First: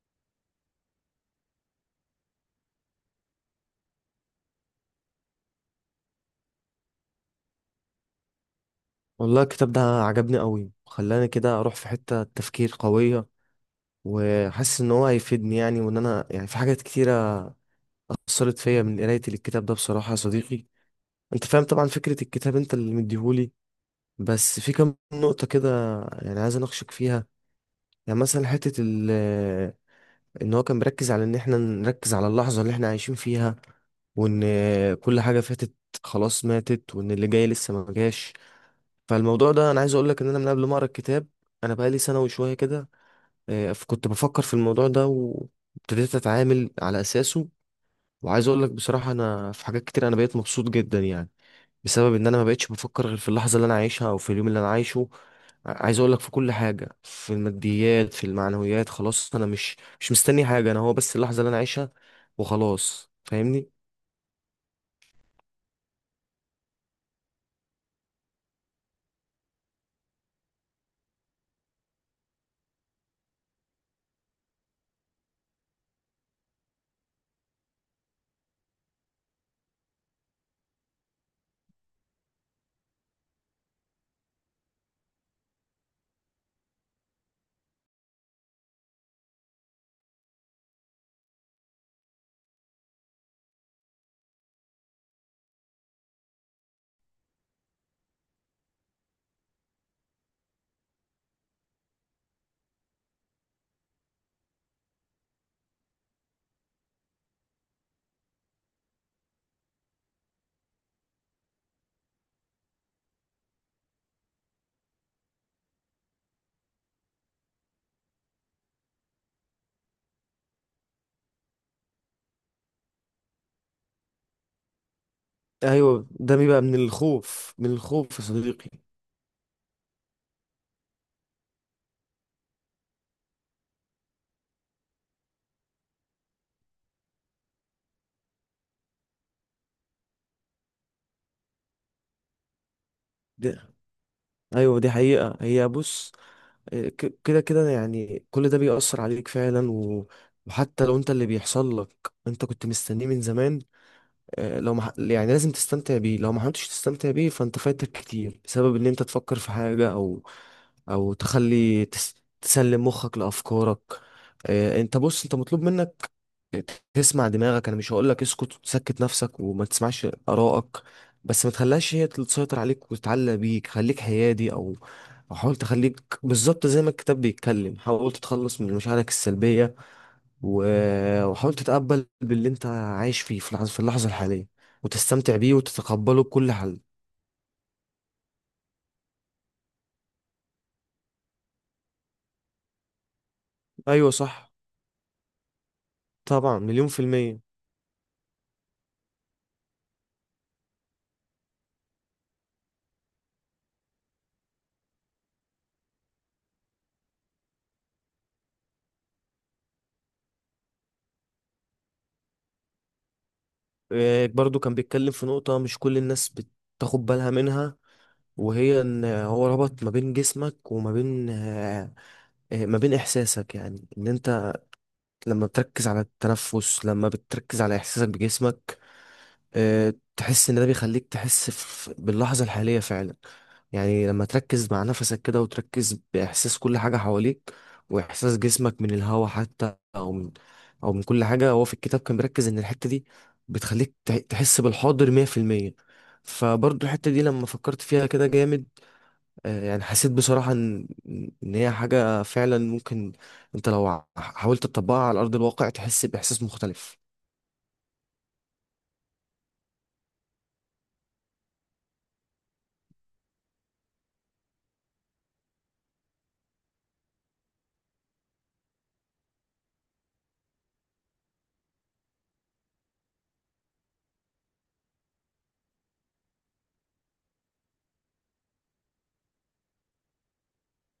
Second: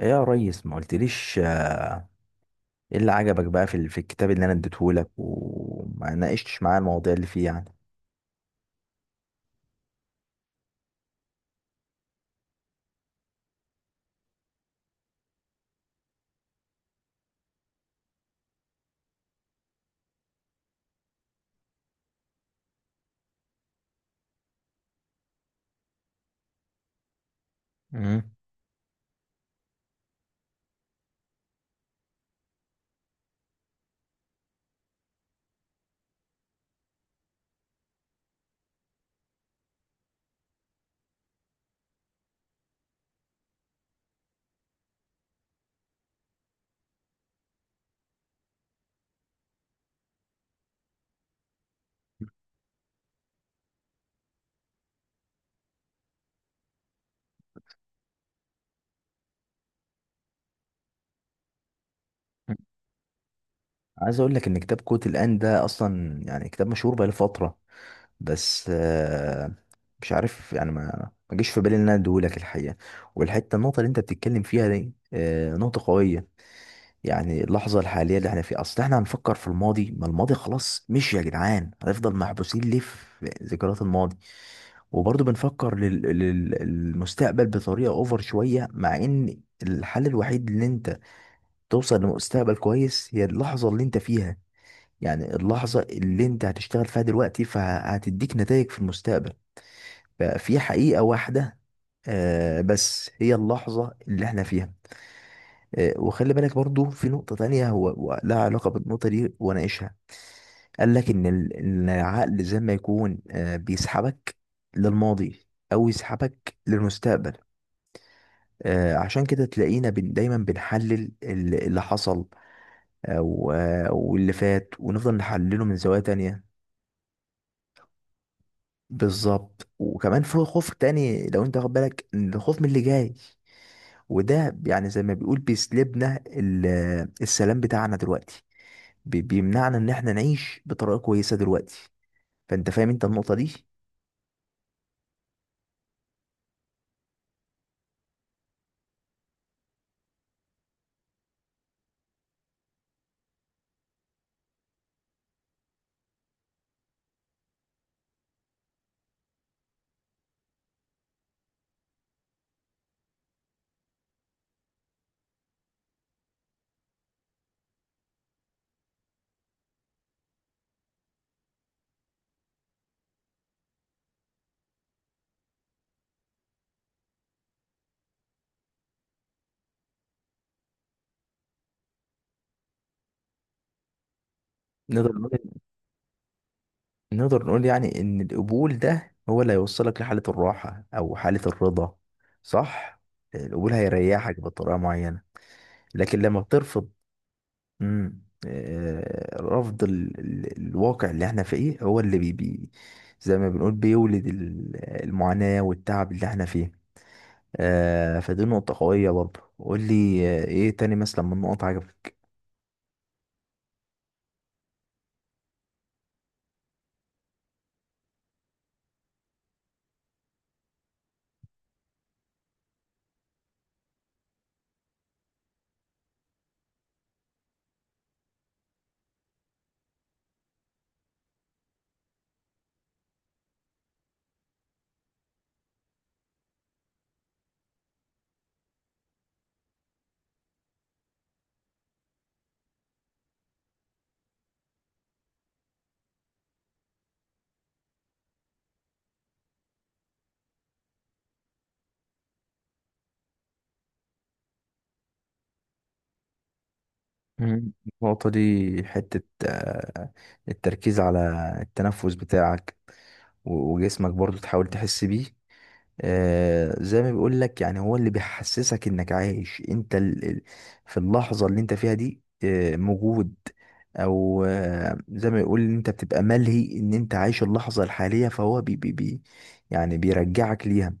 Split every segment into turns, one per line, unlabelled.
إيه يا ريس؟ ما قلتليش. ايه اللي عجبك بقى في في الكتاب اللي انا اديتهولك وما ناقشتش معاه المواضيع اللي فيه يعني.
والله الكتاب ده عجبني قوي، خلاني كده اروح في حتة تفكير قوية، وحاسس ان هو هيفيدني يعني، وان انا يعني في حاجات كتيرة اثرت فيا من قراية الكتاب ده بصراحة يا صديقي. انت فاهم طبعا فكرة الكتاب، انت اللي مديهولي. بس في كام نقطة كده يعني عايز اناقشك فيها. يعني
مم.
مثلا حتة ان هو كان بيركز على ان احنا نركز على اللحظة اللي احنا عايشين فيها، وان كل حاجة فاتت خلاص ماتت، وان اللي جاي لسه ما جاش. فالموضوع ده انا عايز اقول لك ان انا من قبل ما اقرا الكتاب، انا بقالي سنه وشويه كده، كنت بفكر في الموضوع ده وابتديت اتعامل على اساسه. وعايز اقول لك بصراحه انا في حاجات كتير انا بقيت مبسوط جدا يعني، بسبب ان انا ما بقتش بفكر غير في اللحظه اللي انا عايشها او في اليوم اللي انا عايشه. عايز اقول لك في كل حاجه، في الماديات، في المعنويات، خلاص انا مش مستني حاجه، انا هو بس اللحظه اللي انا عايشها وخلاصس، فاهمني.
عايز اقول لك ان كتاب كوت الان ده اصلا يعني كتاب مشهور بقاله فتره. بس مش عارف يعني ما جيش في بالي ان انا اديهولك الحقيقه. والحته النقطه اللي انت بتتكلم فيها دي نقطه قويه. يعني اللحظه الحاليه اللي احنا فيها، اصل احنا هنفكر في الماضي؟ ما الماضي خلاص مشي يا جدعان، هنفضل محبوسين ليه في ذكريات الماضي. وبرضه بنفكر للمستقبل بطريقة اوفر شوية، مع ان الحل الوحيد اللي انت توصل لمستقبل كويس هي اللحظة اللي انت فيها. يعني اللحظة اللي انت هتشتغل فيها دلوقتي فهتديك نتائج في المستقبل. ففي حقيقة واحدة بس، هي اللحظة اللي احنا فيها. وخلي بالك برضو في نقطة تانية، هو لها علاقة بالنقطة دي وناقشها. قال لك إن إن العقل زي ما يكون بيسحبك للماضي أو يسحبك للمستقبل. عشان كده تلاقينا بن دايما بنحلل اللي حصل أو واللي فات، ونفضل نحلله من زوايا
ايوه، ده
تانية.
بيبقى من الخوف، من الخوف يا صديقي.
بالظبط. وكمان في خوف تاني، لو انت واخد بالك، إن الخوف من اللي جاي، وده يعني زي ما بيقول بيسلبنا السلام بتاعنا دلوقتي، بيمنعنا ان احنا نعيش بطريقة كويسة دلوقتي. فانت فاهم انت النقطة دي.
ده ايوه، دي حقيقه، هي بص، كده كده، يعني كل ده بيأثر عليك فعلا. و... وحتى لو انت اللي بيحصل لك انت كنت مستنيه من زمان، يعني لازم تستمتع بيه، لو ما حاولتش تستمتع بيه فانت فايتك كتير، بسبب ان انت تفكر في حاجة، او تسلم مخك لأفكارك. انت بص، انت مطلوب منك تسمع دماغك. انا مش هقول لك اسكت وتسكت نفسك وما تسمعش ارائك، بس ما تخليهاش هي اللي تسيطر عليك وتتعلق بيك. خليك حيادي، أو حاول تخليك بالظبط زي ما الكتاب بيتكلم، حاول تتخلص من مشاعرك السلبية، وحاول تتقبل باللي انت عايش فيه في اللحظة الحالية،
نقدر
وتستمتع
نقول
بيه وتتقبله بكل حال.
نقدر نقول يعني إن القبول ده هو اللي هيوصلك لحالة الراحة أو حالة الرضا، صح؟ القبول
ايوه
هيريحك
صح.
بطريقة معينة. لكن لما
طبعا، مليون
بترفض.
في المية.
مم. رفض الواقع اللي احنا فيه هو اللي زي ما بنقول بيولد المعاناة والتعب اللي احنا فيه. فدي نقطة قوية برضه. قول لي ايه تاني مثلا من نقط عجبك.
برضو كان بيتكلم في نقطة مش كل الناس بتاخد بالها منها، وهي ان هو ربط ما بين جسمك وما بين ما بين احساسك، يعني ان انت لما بتركز على التنفس، لما بتركز على احساسك بجسمك، تحس ان ده بيخليك تحس باللحظة الحالية فعلا. يعني لما تركز مع نفسك كده وتركز بإحساس كل حاجة حواليك، وإحساس جسمك من الهوا حتى، أو من كل حاجة، هو في الكتاب كان بيركز إن الحتة دي بتخليك تحس بالحاضر 100%. فبرضه الحتة دي لما فكرت فيها كده جامد، يعني حسيت بصراحة إن هي حاجة فعلا ممكن أنت لو حاولت تطبقها على أرض الواقع تحس بإحساس مختلف.
مم. النقطة دي، حتة آه، التركيز على التنفس بتاعك وجسمك برضو تحاول تحس بيه. زي ما بيقول لك، يعني هو اللي بيحسسك انك عايش انت في اللحظة اللي انت فيها دي موجود. او زي ما يقول ان انت بتبقى ملهي ان انت عايش اللحظة الحالية، فهو بي بي بي يعني بيرجعك ليها.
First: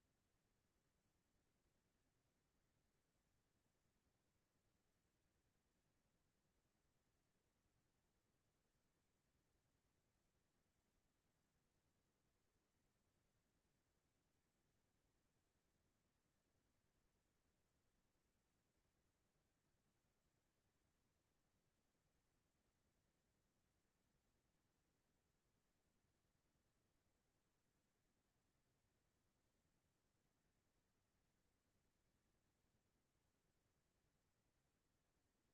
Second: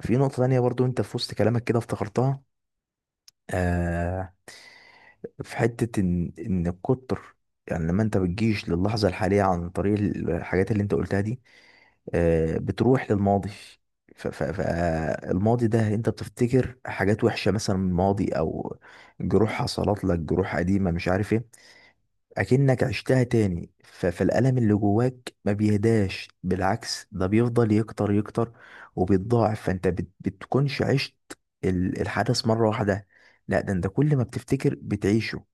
في نقطة تانية برضو، انت في وسط كلامك كده افتكرتها. آه في حتة ان الكتر. يعني لما انت بتجيش للحظة الحالية عن طريق الحاجات اللي انت قلتها دي، بتروح للماضي. فالماضي ده انت بتفتكر حاجات وحشة مثلا من الماضي، او جروح حصلت لك، جروح قديمة مش عارف ايه، اكنك عشتها تاني. فالألم اللي جواك ما بيهداش، بالعكس، ده بيفضل يكتر يكتر وبيتضاعف. فانت بتكونش عشت الحدث مرة واحدة، لا، ده انت كل ما بتفتكر بتعيشه.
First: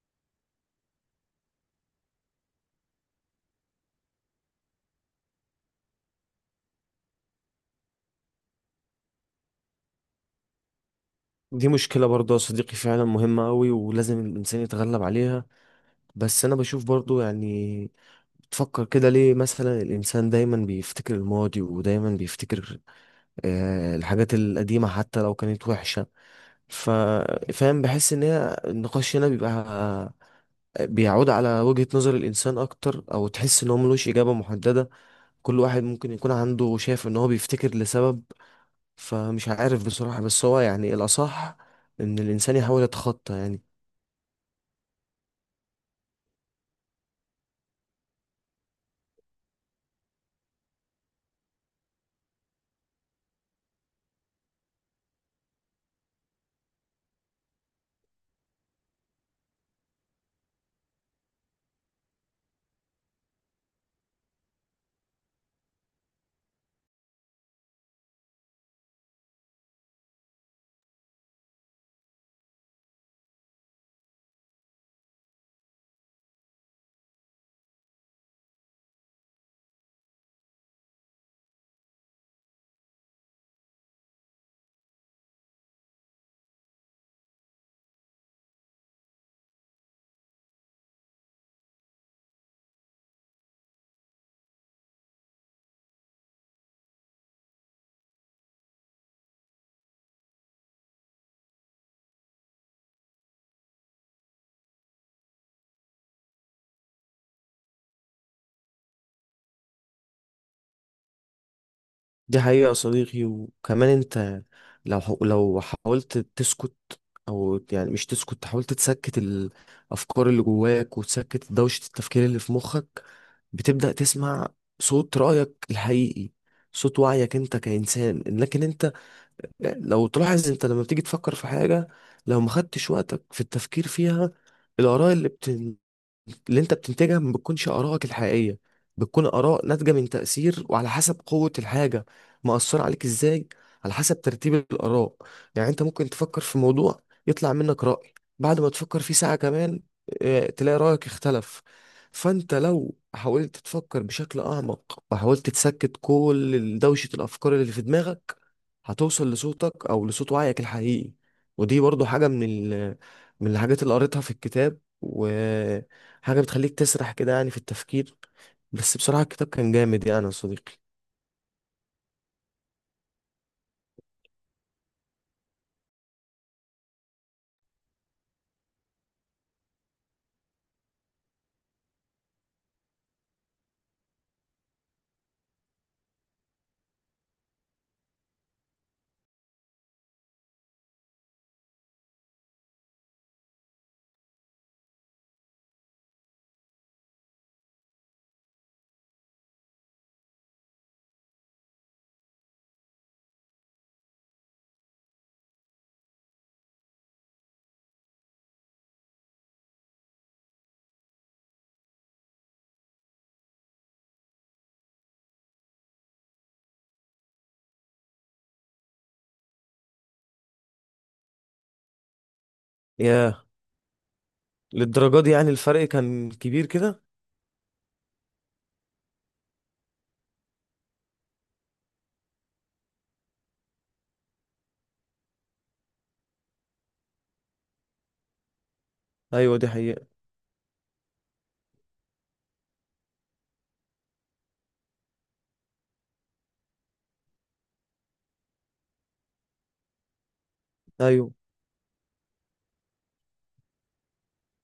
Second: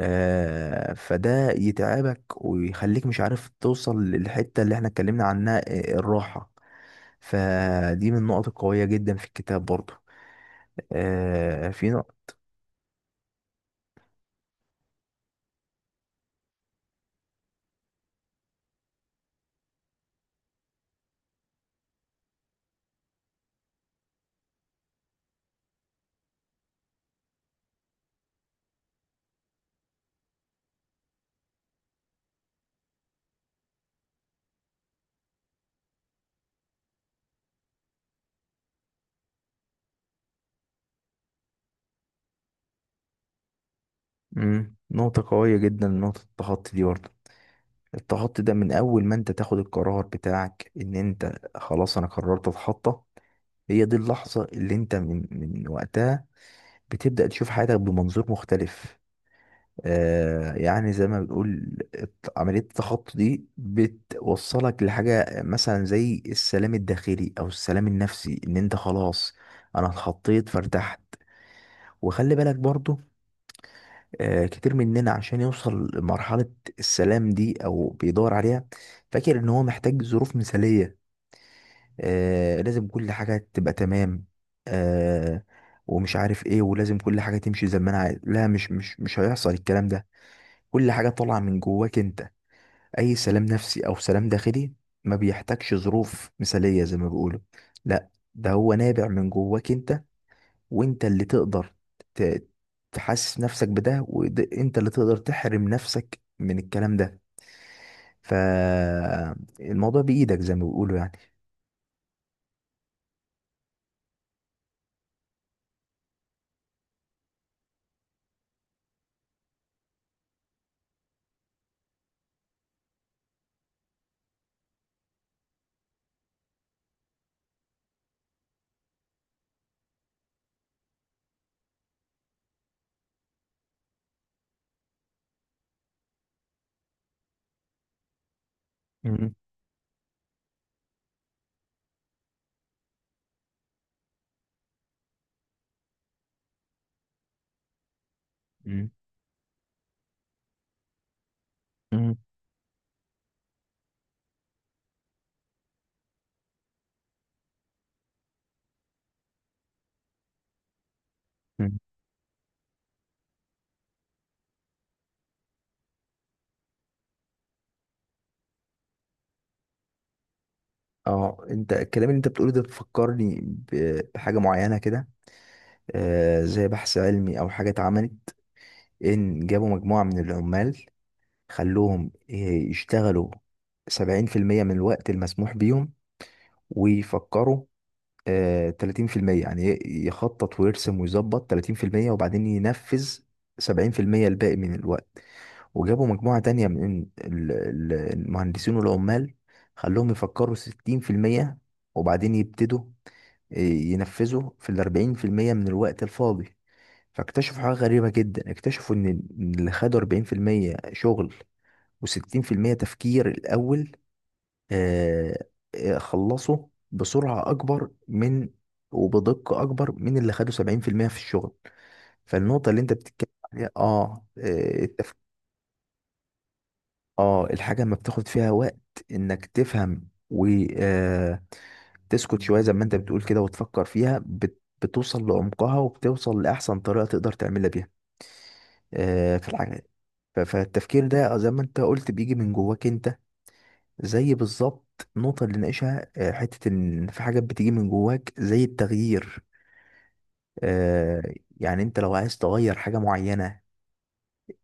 فده يتعبك ويخليك مش عارف توصل للحتة اللي احنا اتكلمنا عنها، الراحة. فدي من النقط القوية جدا في الكتاب برضو.
دي
آه في
مشكلة
نق-
برضه يا صديقي، فعلا مهمة أوي ولازم الإنسان يتغلب عليها. بس أنا بشوف برضه يعني، بتفكر كده ليه مثلا الإنسان دايما بيفتكر الماضي ودايما بيفتكر الحاجات القديمة حتى لو كانت وحشة؟ ف- فاهم، بحس إن هي النقاش هنا بيبقى بيعود على وجهة نظر الإنسان أكتر، أو تحس إن هو ملوش إجابة محددة، كل واحد ممكن يكون عنده شايف إن هو بيفتكر لسبب. فمش عارف بصراحة، بس هو يعني الأصح إن الإنسان يحاول يتخطى يعني.
مم. نقطة قوية جدا، نقطة التخطي دي برضو. التخطي ده من أول ما أنت تاخد القرار بتاعك إن أنت خلاص أنا قررت أتخطى، هي دي اللحظة اللي أنت من وقتها بتبدأ تشوف حياتك بمنظور مختلف. يعني زي ما بنقول عملية التخطي دي بتوصلك لحاجة مثلا زي السلام الداخلي أو السلام النفسي، إن أنت خلاص أنا اتخطيت فارتحت. وخلي بالك برضو، كتير مننا عشان يوصل لمرحلة السلام دي أو بيدور عليها فاكر إن هو محتاج ظروف مثالية، لازم كل حاجة تبقى تمام، آه، ومش عارف إيه، ولازم كل حاجة تمشي زي ما أنا عايز. لا، مش هيحصل الكلام ده. كل حاجة طالعة من جواك أنت. أي سلام نفسي أو سلام داخلي ما بيحتاجش ظروف مثالية زي ما بيقولوا، لا، ده هو نابع من جواك أنت، وانت اللي تقدر ت- تحسس نفسك بده، وانت اللي تقدر تحرم نفسك من الكلام ده. فالموضوع بإيدك زي ما بيقولوا يعني.
دي حقيقة يا صديقي، وكمان انت لو لو حاولت تسكت، او يعني مش تسكت، حاولت تسكت الافكار اللي جواك وتسكت دوشة التفكير اللي في مخك، بتبدأ تسمع صوت رأيك الحقيقي، صوت وعيك انت كإنسان. لكن انت لو تلاحظ، انت لما بتيجي تفكر في حاجة، لو ما خدتش وقتك في التفكير فيها، الآراء اللي انت بتنتجها ما بتكونش آرائك الحقيقية، بتكون
مم.
آراء ناتجة من تأثير، وعلى حسب قوة الحاجة مأثرة عليك ازاي، على حسب ترتيب الآراء. يعني انت ممكن تفكر في موضوع يطلع منك رأي، بعد ما
مم.
تفكر فيه ساعة كمان اه، تلاقي رأيك اختلف.
مم.
فانت لو حاولت تفكر بشكل أعمق، وحاولت تسكت كل دوشة الأفكار اللي في دماغك، هتوصل لصوتك أو لصوت وعيك الحقيقي.
مم.
ودي برضو حاجة من من الحاجات اللي قريتها في الكتاب، حاجة بتخليك تسرح كده يعني في التفكير. بس بصراحة الكتاب كان جامد يعني يا صديقي.
اه، انت الكلام اللي انت بتقوله ده بتفكرني بحاجة معينة كده. زي بحث علمي او حاجة اتعملت، ان جابوا مجموعة من العمال خلوهم يشتغلوا 70% من الوقت المسموح بيهم ويفكروا 30%، يعني يخطط ويرسم ويظبط 30% وبعدين ينفذ 70% الباقي من الوقت. وجابوا مجموعة تانية من المهندسين والعمال، خلوهم يفكروا 60% وبعدين يبتدوا ينفذوا في 40% من الوقت الفاضي. فاكتشفوا حاجة غريبة جدا، اكتشفوا إن اللي خدوا 40% شغل و60% تفكير الأول، آه، خلصوا بسرعة أكبر من وبدقة أكبر من اللي خدوا 70% في الشغل. فالنقطة اللي أنت بتتكلم
ياه،
عليها
للدرجة دي يعني الفرق كان كبير كده!
الحاجة ما بتاخد فيها وقت إنك تفهم و آه، تسكت شوية زي ما أنت بتقول كده وتفكر فيها بتوصل لعمقها وبتوصل لأحسن طريقة تقدر تعملها بيها في
أيوة، دي
الحاجة.
حقيقة.
فالتفكير ده زي ما أنت قلت بيجي من جواك أنت، زي بالظبط النقطة اللي ناقشها، حتة إن في حاجات بتيجي من جواك زي التغيير. آه،
أيوة
يعني أنت لو عايز تغير حاجة معينة،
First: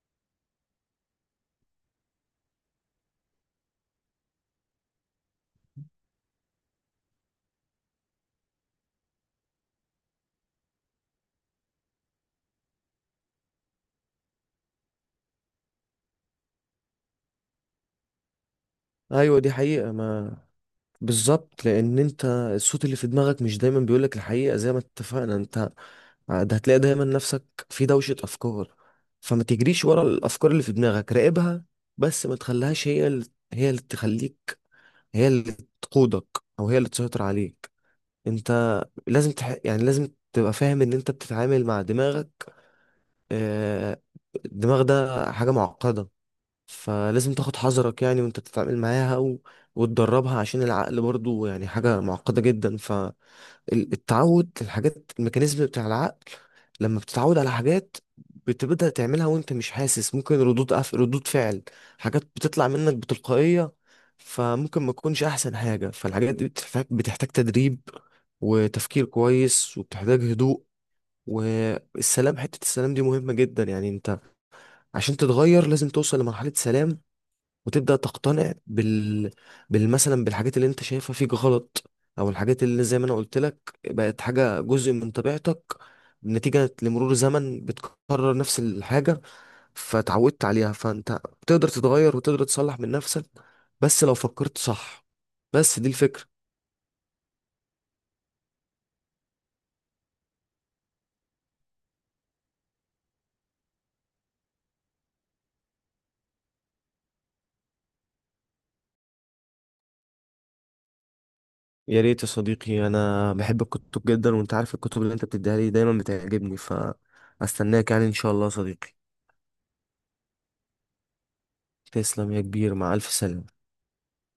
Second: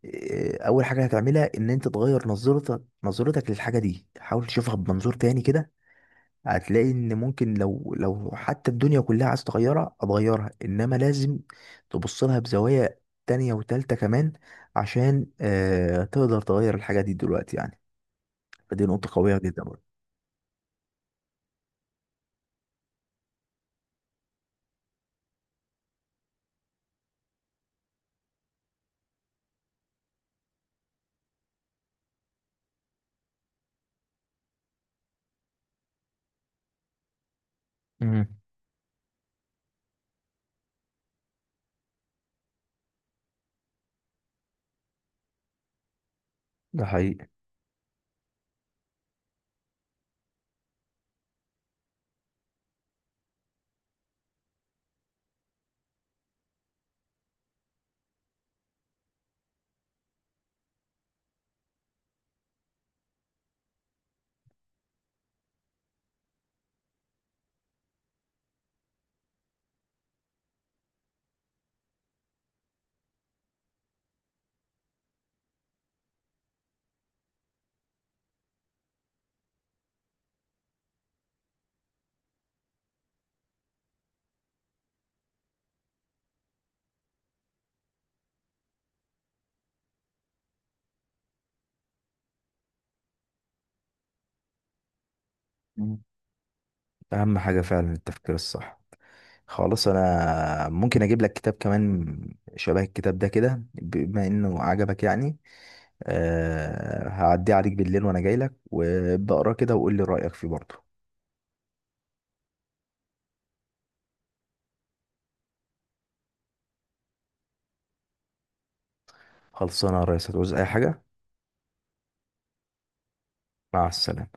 أول حاجة هتعملها إن أنت تغير نظرتك للحاجة دي، حاول تشوفها بمنظور تاني كده. هتلاقي إن ممكن لو حتى الدنيا كلها عايز تغيرها هتغيرها، إنما لازم تبص لها بزوايا تانية وتالتة كمان، عشان تقدر تغير الحاجة دي دلوقتي يعني. فدي نقطة قوية
أيوة دي
جدا
حقيقة،
برضه.
ما بالظبط، لأن أنت الصوت اللي في دماغك مش دايما بيقولك الحقيقة زي ما اتفقنا أنت، ده هتلاقي دايما نفسك في دوشة أفكار. فما تجريش ورا الأفكار اللي في دماغك، راقبها، بس ما تخليهاش هي اللي تخليك هي اللي تقودك، أو هي اللي تسيطر عليك.
مم.
انت لازم يعني لازم تبقى فاهم ان انت بتتعامل مع دماغك، آه، الدماغ ده حاجة معقدة،
ده حقيقي.
فلازم تاخد حذرك يعني وانت بتتعامل معاها، وتدربها، عشان العقل برضو يعني حاجة معقدة جدا. التعود، الحاجات، الميكانيزم بتاع العقل، لما بتتعود على حاجات بتبدأ تعملها وانت مش حاسس، ممكن ردود فعل، حاجات بتطلع منك بتلقائية، فممكن ما تكونش أحسن حاجة. فالحاجات دي بتحتاج تدريب وتفكير كويس وبتحتاج هدوء، والسلام، حتة السلام دي مهمة جدا يعني. انت عشان تتغير لازم توصل لمرحلة سلام، وتبدأ تقتنع بال مثلا بالحاجات اللي انت شايفها فيك غلط، او الحاجات اللي زي ما انا قلت لك بقت حاجة جزء من طبيعتك نتيجة لمرور زمن بتكرر نفس الحاجة فتعودت عليها. فانت تقدر تتغير وتقدر تصلح من نفسك بس لو فكرت صح. بس دي الفكرة.
اهم حاجة فعلا التفكير الصح. خلاص، انا ممكن اجيب لك كتاب كمان شبه الكتاب ده كده بما انه عجبك يعني. أه، هعديه عليك بالليل وانا جاي لك وابدا اقراه كده وقول لي رايك فيه برضه.
يا ريت يا صديقي، انا بحب الكتب جدا، وانت عارف الكتب اللي انت بتديها لي دايما بتعجبني، فاستناك يعني ان شاء الله يا صديقي.
خلصانه يا ريس، هتعوز اي حاجه.
تسلم يا كبير، مع الف سلامة.
مع السلامه.